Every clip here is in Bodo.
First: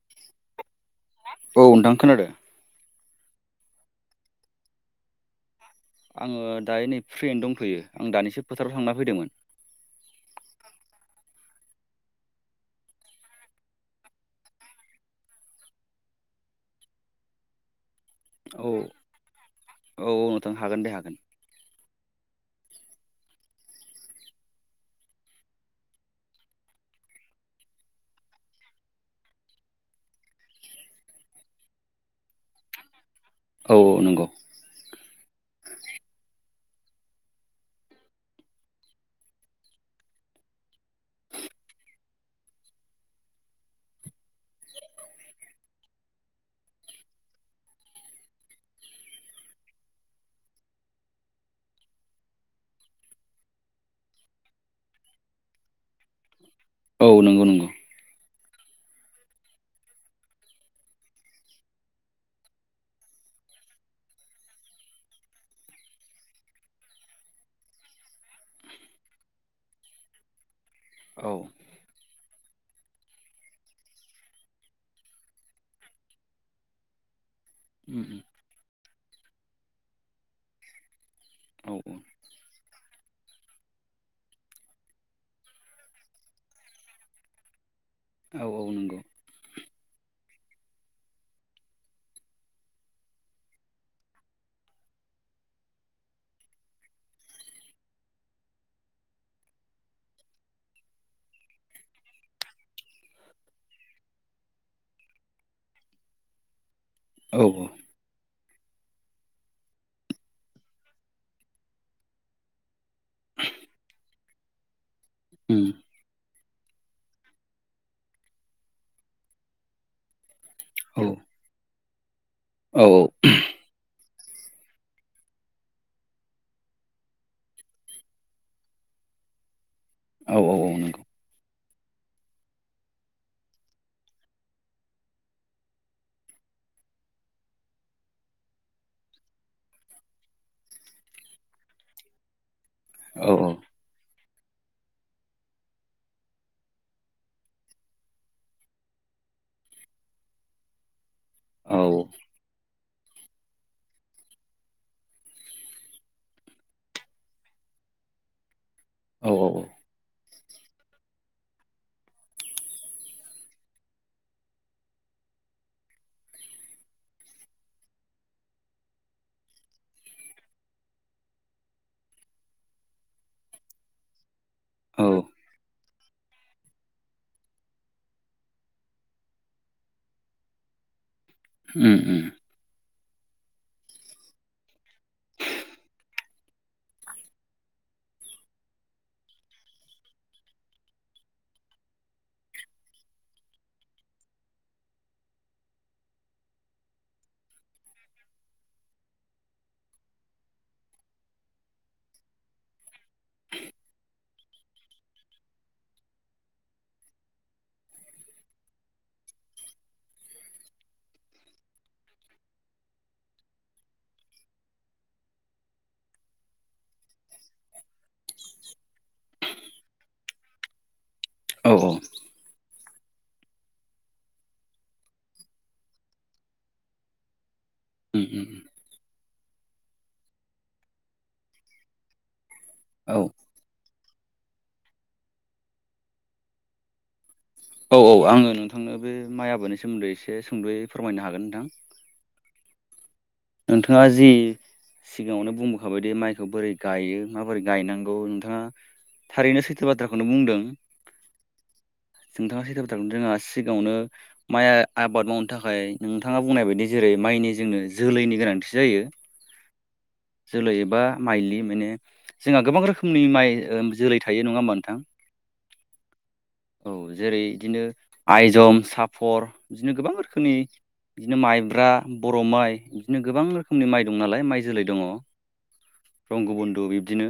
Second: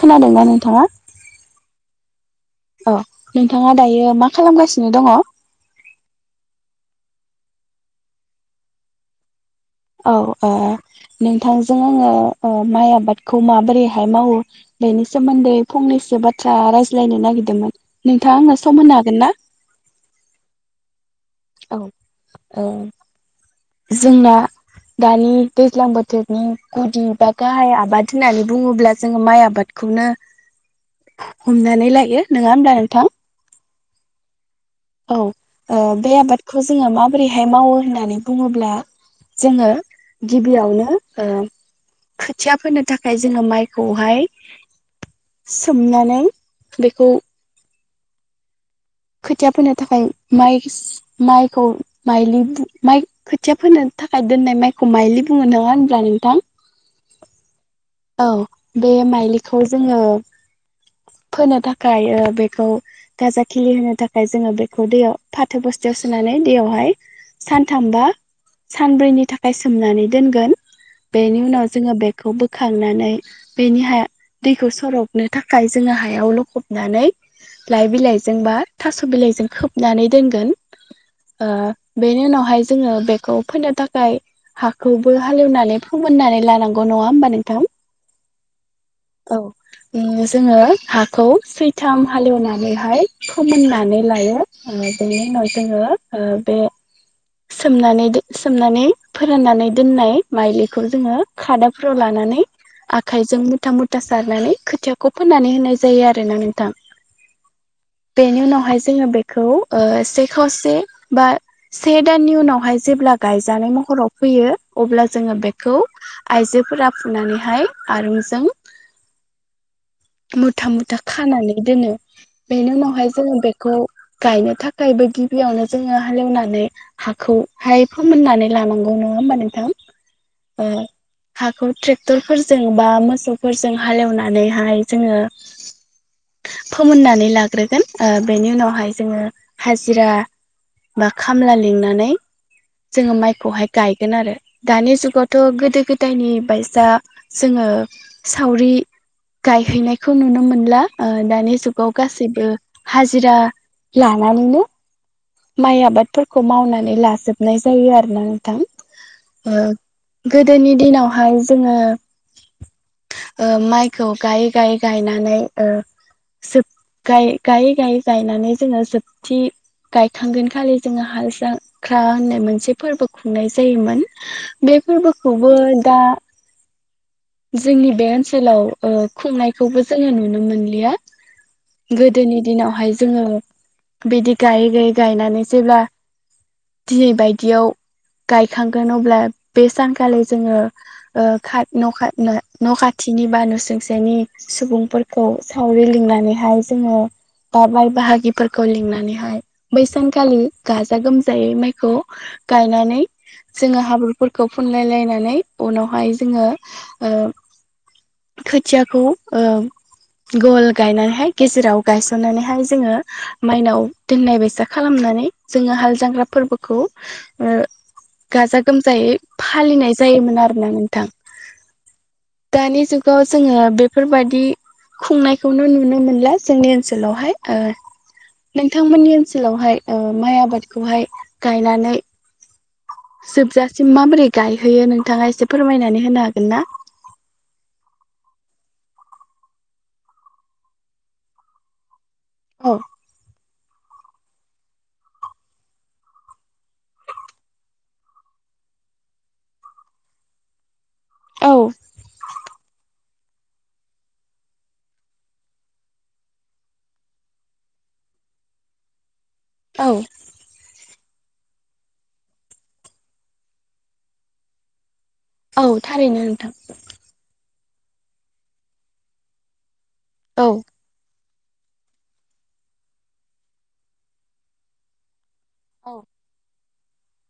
खोनादोंना नोंथाङा औ नोंथां खोनादों अ नोंथाङा दायो मा खालामगासिनो दङ आङो दायो नै फ्रियैन दंथयो आं दानिसो फोथाराव थांना फैदोंमोन औ आ नोंथांजों आङो ओ माइ आबादखौ माबोरैहाय मावो बेनि सोमोन्दै फंनैसो बाथ्रा रायज्लायनो नागिरदोंमोन नोंथाङा आंनो औ सम होनो हागोनना औ औ नोंथां हागोन दे हागोन औ ओ जोंना दानि दैज्लां बोथोरनि गुदि बा गाहाय आबाद होननानै बुङोब्ला जोङो माइ आबाद खौनो हमनानै लायो नोङा होमब्ला नोंथां औ औ नंगौ औ ओ बे आबादखौ जोङो माबोरैहाय मावो होननानै बुङोब्ला जोङो गिबियावनो ओ खोथिया फोनो थाखाय जोङो माइखौहाय सोमनानै बेखौ खोथिया फोनो थाखाय माइस माइखौ माइलि बुङो माइ खोथिया फोनो थाखाय दोननाय माइखौ माइलि बुङो नोङा होनब्ला नोंथां औ नंगौ नंगौ औ बे माइलिखौ जोङो फोनो थाखाय ओ बेखौ गाजा खिलि होनो थाखाय जोङो बेखौ दैयाव फाथो बस्थायाव सोनानै दैयावहाय सानथामबा सानब्रैनि थाखाय सोमनानै दोनगोन औ बेनि उनाव जोङो बेखौ बो खांनानै बेनि हाया दैखौ सरबनो थाखाय जोङो हायाव लखबनानै लाइ उम उम बिलाइजों बा थास' बिलाइजों खोबनानै दोनगोन ओ औ बेनि उनावहाय जोङो बे खौ फोनो थाखाय हाखौबो हालेवनानै फोमोननानै लानांगौ नङा होमबा नोंथां औ औ नंगौ ओ जोङो हाखौ सैथाम हालेवनानैहाय फोमोननानै लायो ओ बेनि उनाव जोङो ओ बे सोमनानै दो सोमनानै फोराननानै दोननाय माइलिखौ जोङो खादाफोराव लानानै आखाइजों मुथा मुथा सारनानै खोथियाखौ फोनानै होनाय जायो आरोना नोंथां औ औ नि उनावहाय जोङो बेखौ ओ से खावसे बा से दाननि उनावहाय जेब्ला गा जानाय महराव फैयो अब्ला जोङो उम बेखौ आइजोफोरा फुनानैहाय आरुमजों मुथा मुथा औ खानानै दोनो बेनि औ उनावहाय जोङो बेखौ गायनो थाखायबो गिबियावनो जोङो हालेवनानै हाखौहाय फोमोननानै लानांगौमोन नंङा होमबा नोंथां औ औ ओ नों हाखौ ट्रेक्टरफोरजों बा मोसौफोरजों हालेवनानैहाय जोङो फोमोननानै लाग्रोगोन ओ बेनि उनावहाय जोङो हाजिरा बा खामला लिंनानै जोङो औ औ माइखौहाय गायगोन आरो दानि जुगावथ' गोदो गोदायनि बाय दा जोङो सावरि गायहैनायखौ नुनो मोनला ओ दानि ओ औ जुगाव गासैबो हाजिरा लानानैनो माइ आबादफोरखौ मावनानै लाजोबनाय जायो आरोना नोंथां औ औ ओ औ गोदोनि दिनावहाय जोङो ओ माइखौ गायै गायै गायनानै ओ सोब गायै गायै गयै गायनानै जोङो जोबथि गायखांगोन खालि जोङो हाल जांख्रा होननाय मोनसे फोरबो खुंनाय जायोमोन बे औ फोरबोखौबो दा जोंनि बे ओनसोलाव ओ खुंनायखौबो जोङो नुनो मोनलिया उम उम गोदोनि दिनावहाय जोङो बिदि गायै गायै गायनानै जेब्ला दिनै बायदियाव गायखांगोन अब्ला बे सानखालि जोङो ओ खा न' खा ना न' खाथिनि बा न'सुंसेनि सुबुंफोरखौ सावरि लिंनानैहाय जोङो बा बाय बाहागिफोरखौ लिंनानैहाय बै सानखालि गाजा गोमजायै माइखौ गायनानै जोङो हाब्रुफोरखौ फुनलाय लायनानै उनावहाय जोङो ओ खोथियाखौ ओ गल गायनानैहाय गेजेराव गायसननानैहाय जोङो माइनाव दोननाय बेसा खालामनानै नानै जोङो हाल जांग्रा फोरबोखौ ओ गाजा गोमजायै फालिनाय जायोमोन आरो ना नोंथां औ औ खौ जोङो बेफोरबायदि खुंनायखौनो नुनो मोनला जोंनि ओनसोलावहाय ओ उम उम नोंथांमोननि ओनसोलावहाय ओ माइ आबादखौहाय गायनानै औ जोब जा सिम माबोरै गायहैयो नोंथाङा एसे फोरमायनानै होनो हागोन ना औ औ आङो नोंथांनो बे माइ आबादनि सोमोन्दै एसे सुंद'यै फोरमायनो हागोन नोंथां औ नोंथाङा जि सिगाङावनो बुंबोखाबायदि माइखौ बोरै गायो माबोरै गायनांगौ नोंथाङा थारैनो सैथो बाथ्राखौनो बुंदों औ नोंथाङा सैथो बाथ्रा जोंहा सिगाङावनो माइ आबाद मावनो थाखाय नोंथाङा बुंनाय बायदि जेरै माइनि जोंनो जोलैनि गोनांथि जायो औ जोलै एबा माइलि माने जोंहा गोबां रोखोमनि माइ ओ जोलै थायो नङा होमबा नोंथां औ थारैनो नोंथां औ जेरै बिदिनो आइजम सापर बिदिनो गोबां औ रोखोमनि बिदिनो माइब्रा बर' माइ बिदिनो गोबां रोखोमनि माइ दं नालाय माइ जोलै दङ रंग बन्ध' बिब्दिनो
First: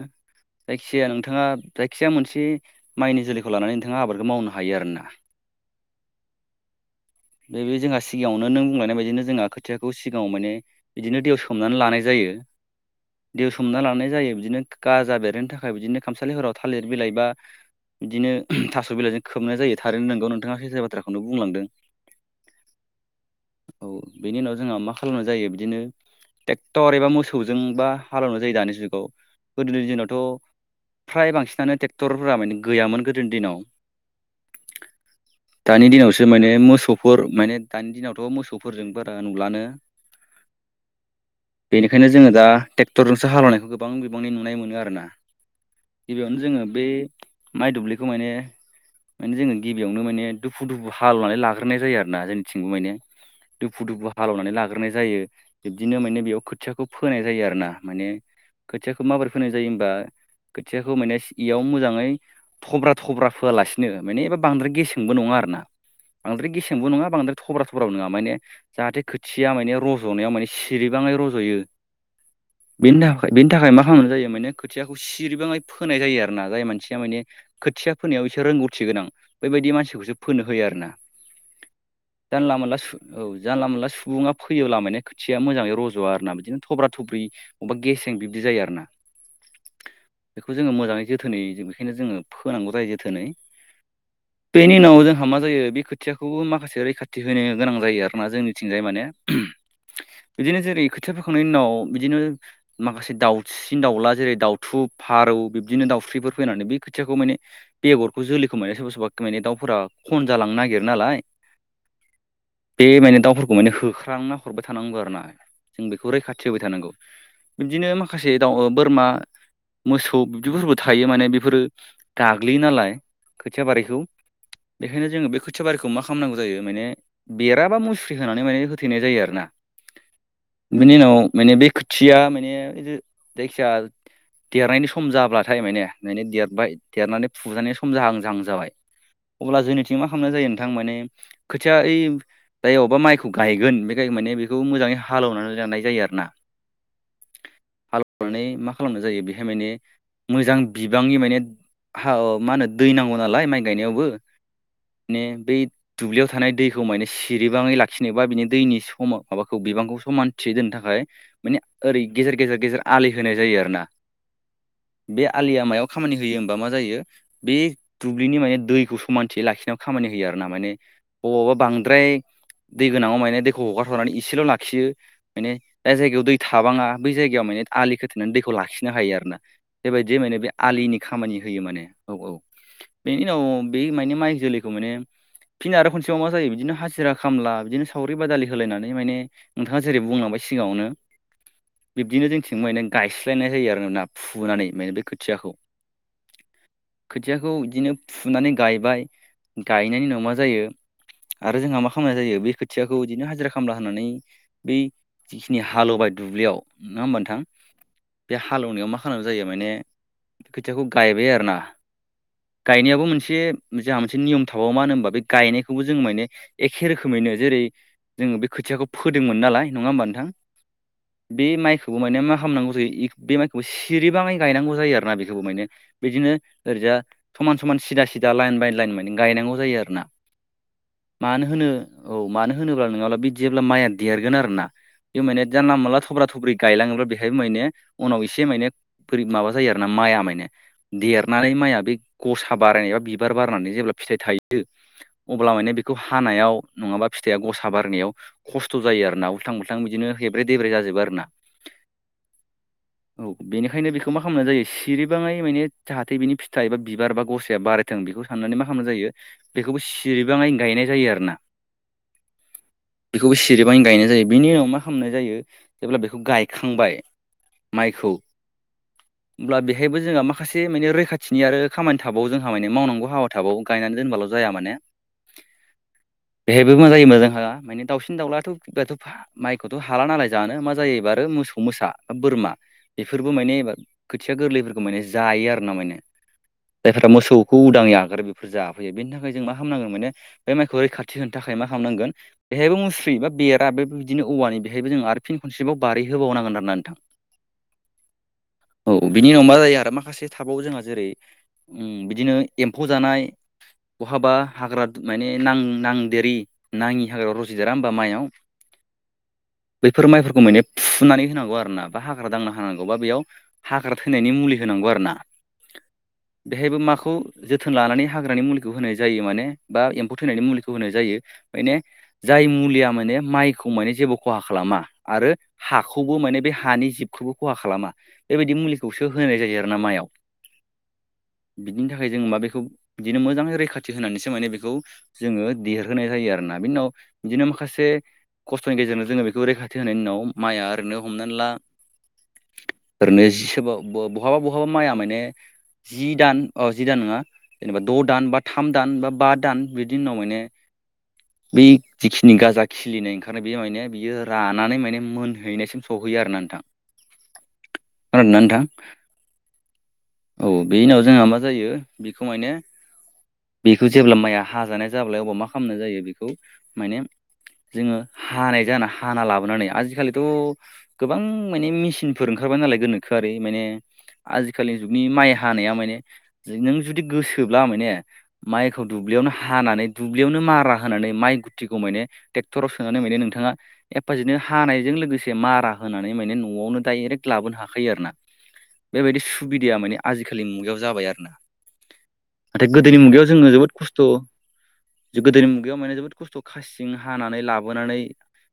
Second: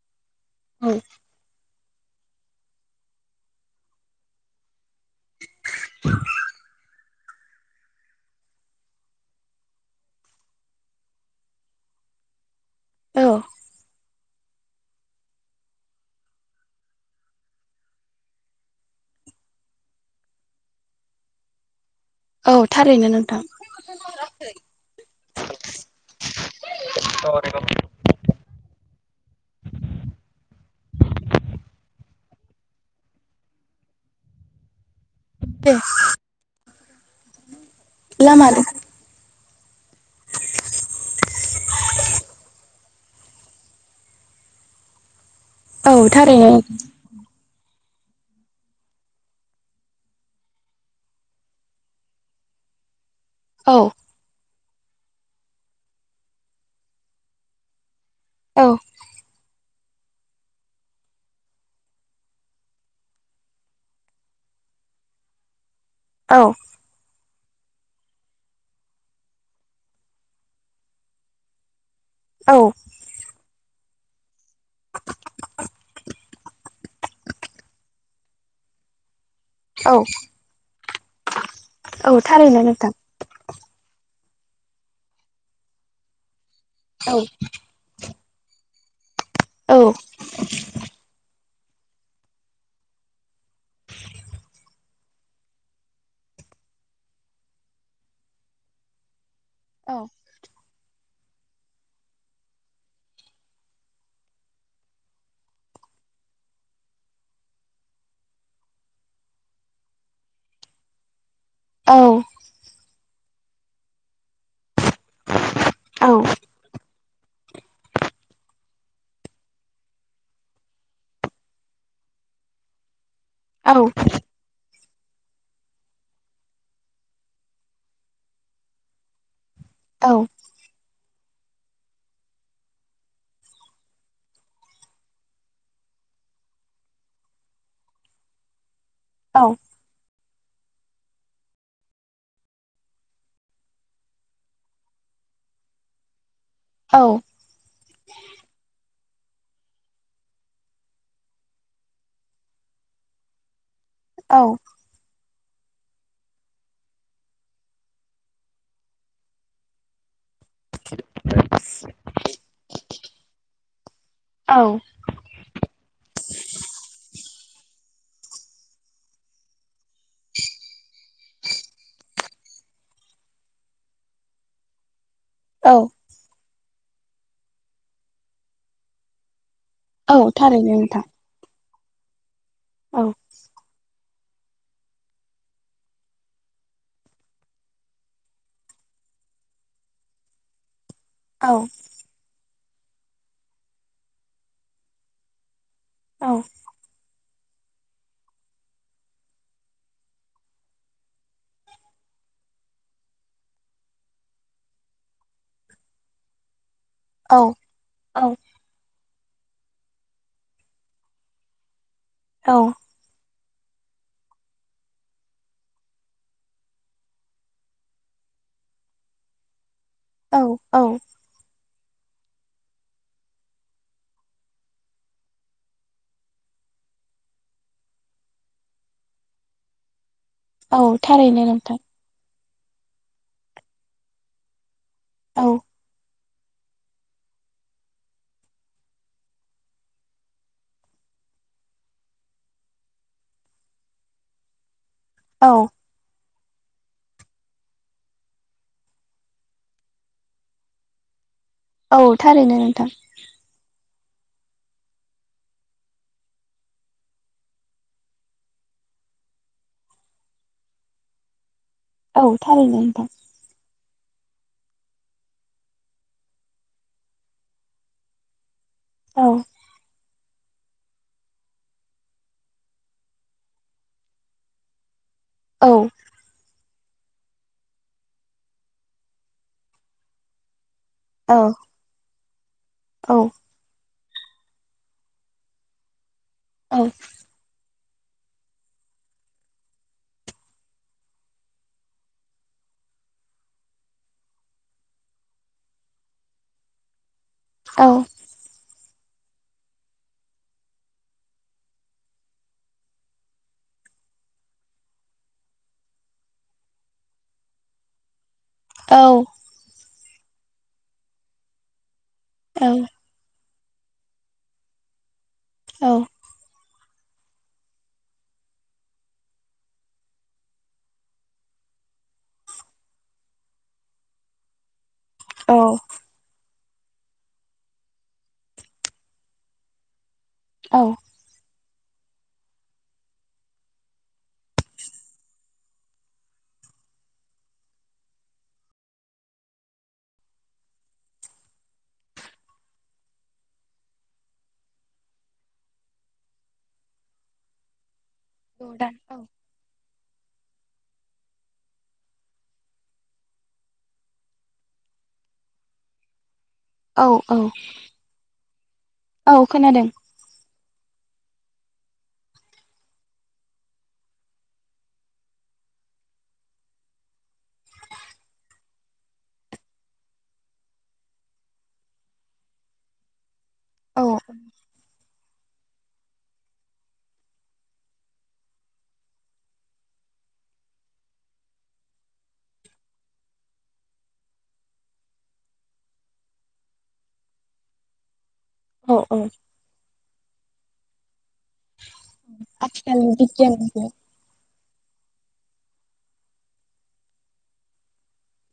औ जायखिजाया नोंथाङा जायखिजाया मोनसे माइनि जोलैखौ लानानै नोंथाङा आबादखौ मावनो हायो आरो ना औ [inaudible] बे बे जोंहा सिगाङावनो नों बुंलायनाय बायदिनो जोंहा खोथियाखौ सि सिगाङाव माने बिदिनो दैेआव सोमनानै लानाय जायो औ दैेआव सोमना लानाय जायो बिदिनो गाजा बेरनो थाखाय बिदिनो खामसालिफोराव थालिर बिलाइ बा बिदिनो थास' बिलाइजों खोबनाय जायो थारैनो नोंगौ नोंथाङा सैथो बाथ्राखौनो बुंलांदों औ थारैनो नोंथां औ बेनि उनाव जोंहा मा खालामनाय जायो बिदिनो ट्रेक्टर एबा मोसौजों बा हालेवनाय जायो दानि जुगाव गोदोनि दिनावथ' फ्राय बांसिनानो ट्रेक्ट टरफ्रा माने गैयामोन गोदोनि दिनाव दे दानि दिनावसो माने मोसौ फोर माने दानि दिनावथ' लामा मोसौफोरजों बारा नुलानो [inaudible] बेनिखायनो जोङो दा ट्रेक्टरजोंसो हालेवनायखौ गोबां बिबांनि नुनाय मोनो आरोना औ गिबियावनो थारैनो जोङो बे माइ दुब्लिखौ माने माने जोङो गिबियावनो माने दुफु दुफु हालेवनानै लाग्रोनाय जायो आरो ना जोंनिथिंबो माने औ दुफु दुफु हालेवनानै लाग गोरनाय जायो बिब्दिनो माने बेयाव खोथियाखौ फोनाय जायो आरो ना माने औ खोथियाखौ माबोरै फोनाय जायो होनबा खोथियाखौ माने इयाव मोजाङै थब्रा थब्रा फोयालासिनो माने एबा बांद्राय गेसेंबो नङा आरो ना औ बांद्राय गेसेंबो नङा बांद्राय थब्रा थब्राबो नङा माने जाहाथे खोथि थिया माने रज'नायाव माने सिरिबाङै रज'यो औ बेनि थाखाय बेनि थाखाय माखा फांल' जायो माने खोथियाखौ सिरिबाङाय फोनाय जायो आरो ना जाय मानसिया माने खोथिया फोनायाव एसे रोंगौथि गोनां बेबायदि औ मानसिखौसो फोनो होयो आरोना औ जानला थारैनो मोनला नोंथां सु औ जानला मोनला सु सुबुङा फैयोब्ला माने खोथिया मोजाङै रज'आ आरोना बिदिनो थब्रा औ थब्रि बबेबा गेसें बिब्दि जायो आरो ना औ बेखौ जोङो मोजाङै जोथोनै जों बेखायनो जोङो फोनांगौ जायो जोथोनै बेनि उनाव जोंहा मा जायो बे खोथियाखौबो माखासे रैखाथि होनो गोनां जायो आरोना जोंनिथिं थिंजाय माने औ बिदिनो जेरै खोथिया फोखांनायनि उनाव बिदिनो माखासे दाउसिन दाउला जेरै दाउथु फारौ बिब्दिनो दा दाउस्रिफोर फैनानै बेै खोथियाखौ माने बेगरखौ जोलैखौ माने सोरबा सोरबा माने दाउफोरा खनजा लांनो नागिरोना नालाय औ बे माने दाउफोरखौ माने होख्रांना हरबाय थानांगौ आरो ना जों बेखौ रैखाथि होबाय थानांगौ बिब्दिनो माखासे दाउ बोरमा मोसौ बिदिफोरबो थायो माने बेफोरो गाग्लियो नालाय खोथिया औ बारिखौ बेखायनो जोङो बे खोथिया बारिखौ मा खालामनांगौ जायो माने बेराबा मुस्रि मुस्रि होनानै माने होथैनाय जायो आरोना। औ बिनि उनाव माने बे खोथिया माने जायखिया देरनायनि सम जाब्लाथाय माने मे देरबाय देरनानै फुजानाय सम जाहां जाहां जाबाय अब्ला जोंनिथिं मा खालामनाय जायो नोंथां माने खोथिया ओइ जायाव बबेबा माइखौ गायगोन बे माने बेखौ मोजाङै हालेवनानै लानाय जायो आरो ना। हालेवनानै मा खालामनाय जायो बेहाय माने मोजां बिबांनि माने मा होनो दै नांगौ नालाय माइ गायनायावबो औ माने बै दुब्लियाव थानाय दैखौ माने सिरिबाङै ला खिनोबा बिनो दैनि समाव माबाखौ बिबांखौ समान थि दोननो थाखाय माने ओरै गेजेर गेजेर गेजेर आलि होनाय जायो आरोना। बे आलिया मायाव खामानि होयो होमबा मा जायो बे दुब्लिनि माने दैखौ समानथि लाखिनायाव खामानि होयो आरोना। माने बबावबा बांद्राय दै गोनाङाव माने दैखौ हगारथनानै इसेल' लाखियो। माने औ जाय जायगायाव दै थाबाङा बै जायगायाव माने आलि खोथेनानै दैखौ लाखिनो हायो आरोना। बेबायदि औ माने बे थारैनो आलिनि नोंथां खामानि होयो माने। औ औ औ बेनि उनाव बे माने माइ जैलैखौ माने फिन आरोबाव खनसेबाव मा जायो बिदिनो हाजिरा खामला बिदिनो सावरि बादालि होलायनानै माने नोंथाङा जेरै बुंलांबाय सिगाङावनो औ बिब्दिनो जोंथिं माने गायस्लायनाय जायो आरोना फुनानै माने बे खोथियाखौ औ खोथियाखौ बिदिनो फुनानै गायबाय गायनायनि उनाव मा जायो आरो जोंहा मा खालामनाय जायो बे खोथियाखौ बिदिनो हाजिरा खामला होननानै बै जिखिनि हालेवबाय दुब्लियाव नङा होमबा नोंथां औ औ बे हालेवनायाव मा खालाम जायो माने बे खोथियाखौ गायबाय आरोना। गायनायाबो मोनसे जोंहा मोनसे नियम थाबावो मानो होनोबा बे गायनायखौबो जोंङो माने एखे रोखोमैनो जेरै जोङो बे खोथियाखौ फोदोंमोन नालाय नङा होमबा नोंथां? औ बे माइखौ बो माने मा खालामनौ जायो बे माइखौबो सिरिबाङै गायनांगौ जायो आरोना। बेखौबो माने बिदिनो दा समान समान सिदा सिदा लाइन बाय लाइन माने गायनांगौ जायो आरो ना। औ मानो थारैनो होनो नोंथां औ मानो होनोब्ला नङाब्ला बिदिब्ला माइआ देरगोन आरोना बे मान औ जानला मोनला थब्रा थुब्रि गायलाङोब्ला बेहायबो माने उनाव एसे माने बोरै माबा जायो आरोना माइया माने। देरनानै माइया बै गसा बारायनाया बिबार बारनानै जेब्ला फिथाइ थायो अब्ला औ माने बेखौ हानायाव नङाबा फिथाइया गसा बारनायाव खस्थ' जायो आरोना उल्थां उल्थां बिदिनो हेब्रे देब्रे जाजोबो आरो ना। औ थारैनो नोंथां। बेनिखायनो बेखौ मा खालामना जायो सिरिबाङै माने जाहाथे बिनि फिथा एबा बिबार बा गसाया बारायथों बेखौ साननानै मा खालामना जायो बेखौबो सिरिबाङैनो गायनाय जायो आरो ना। औ थारैनो नोंथां। गोबां गायनाय जायो बेनि उनाव मा खालामनाय जायो जेब्ला बेखौ गायखांबाय माइखौ औ होमब्ला बेहायबो जोंहा मा माखासे माने रैखाथिनि आरो खामानि थाबावो जोंहा माने मावनांगौ हाबा थाबावो गायनानै दोनबाल' जाया माने। औ बेहायबो मा जायो होनबा जोंहा माने दाउसिन दाउलाथ'थ' माइखौथ हाला नालाय जानो मा जायो आरो औ मोसौ मोसा बोरमा औ बेफोरबो माने इबार खोथिया गोरलैफोरखौ माने जायो आरोना। माने जायफोरा मोसौखौ उदांयै आरो बेफोर जाफैयो। बेनि थाखाय जों मा खालामनांगोन माने बे माइखौ रैखाथि होनो थाखाय मा खालामनांगोन बेहायबो मुस्रि बा बेरा बे बिदिनो औवानि बेहायबो जों आरो फिन खनसेबाव बारि होबावनांगोन आरो ना नोंथां। औ औ बिनि उनाव मा जायो आरो माखासे थाबाव जोंहा जेरै बिदिनो एम्फौ जानाय बहाबा हाग्रा माने नां नांदेरि नाङि हाग्रा रजदेरा होमबा माइआव औ बेफोर माइफोरखौ माने फुनानै होनांगौ आरो ना बा हाग्रा दांना होनांगौ बा बेयाव हाग्रा थैनायनि मुलि होनांगौ आरो ना औ बेहायबो माखौ जोथोन लानानै हाग्रानि मुलिखौ होनाय जायो माने बा एम्फौ थैनायनि मुलिखौ होनाय जायो माने जाय मुलिया माने माइखौ माने जेबो खहा खालामा आरो औ औ हाखौबो माने बे हानि जिबखौबो खहा खालामा बेबायदि मुलिखौसो होनाय जायो आरोना माइआव औ बिदिनि थाखाय जोङो माबेखौ बिदिनो मोजाङै रैखाथि होनानैसो माने खौ जोङो देरहोनाय जायो आरोना बिनि उनाव बिदिनो माखासे खस्थ'नि गेजेरजों जोङो बेखौ रैखाथि होनायनि उनाव माइआ ओरैनो हमनानै ला ओरैनो जि सोरबा ब-बहाबा बहाबा माइया माने जि दान अ जि दान नङा जेनेबा द' दान बा थाम दान बा बा दान बिदि उनाव माने बि जिखिनि गाजा खिलिनाय ओंखारनाय बेयो माने बियो रानानै माने मोनहैनायसिम सहै हैयो आरोना नोंथां। औ औ खोनादोंना नोंथां? औ खोनादों औ बेनि उनाव जोंहा मा जायो बेखौ माने बेखौ जेब्ला माइया हाजानाय जाब्ला अबा मा खालामनाय जायो बेखौ माने जोङो हानाय जाना हाना लाबोनानै आजिखालिथ' गोबां माने मेसिनफोर ओंखार खारबाय नालाय गोनोखोआरि माने औ आजिखालि जुगनि माइया हानाया माने दि नों जुदि गोसोब्ला माने माइखौ दुब्लियावनो हा हानानै दुब्लियावनो मारा होनानै माइ गुथिखौ माने टेक्टराव सोनानै माने नोंथाङा एफाजिनो हानायजों लोगोसे मारा होनानै माने न'आवनो डाइरेक्ट लाबोनो हाखायो आरोना। औ औ बेबायदि सुबिदाया माने आजिखालि मुगायाव जाबाय आरोना। नाथाय गोदोनि आथिखालनि मुगायाव जोङो जोबोद बिगियानजों खस्थ' जो गोदोनि मुगायाव माने जोबोद खस्थ' खासिजों हानानै लाबोनानै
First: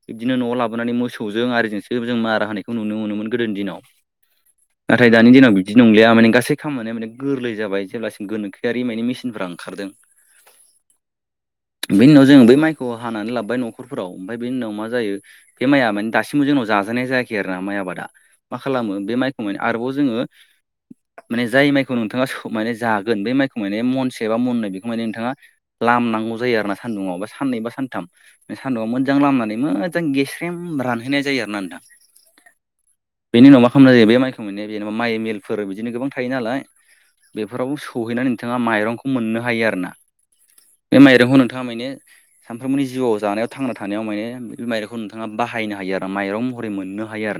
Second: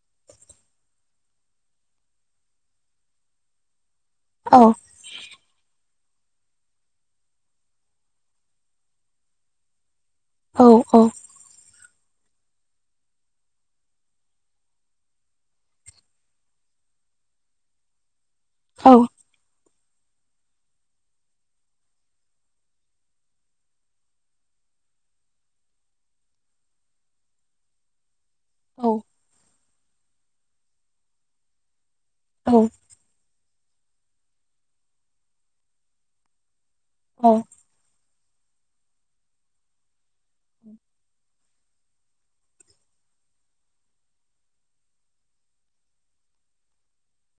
बिबदिनो न'आव लाबोनानै मोसौजों आरिजोंसो जों मारा होनायखौ नुनो मोनोमोन गोदोनि दिनाव। औ नाथाय दानि दिनाव बिदि नंलिया माने गासै खामानिया माने गोरलै जाबाय जेब्लासिम गोनोखोआरि माने मेसिनफ्रा ओंखारदों। औ औ। बेनि उनाव जों बै माइखौ हानानै लाबोबाय नखरफोराव ओमफ्राय बेनि उनाव मा जायो बे माइया माने दासिमबो जोंनाव जानाय जायाखै आरोना माइ आबादा मा खालामो औ बे माइखौ माने आरोबाव जोङो माने जाय माइखौ नोंथाङा सो माने जागोन बे माइखौ माने मनसे एबा मननै बेखौ माने नोंथाङा लामनांगौ जायो आरोना सान्दुुंआव बा साननै बा सानथाम बे सान्दुंआव औ मोज्जां लामनानै मोज्जां गेस्रेम रानहोनाय जायो आरोना नोंथां। औ। नि उनाव मा खालामनाय जायो बे माइखौ माने बेनेबा माइ मिलफोर बिदिनो गोबां थायो नालाय औ बेफोराव सहैनानै नोंथाङा माइरंखौ मोननो हायो आरोना बे माइरंखौ नोंथां थाङा माने सानफ्रोमबोनि जिउआव जानायाव थांना थानायाव माने बे-बे माइरंखौ नोंथाङा बाहायनो हायो आरो माइरं महरै मोननो हायो आर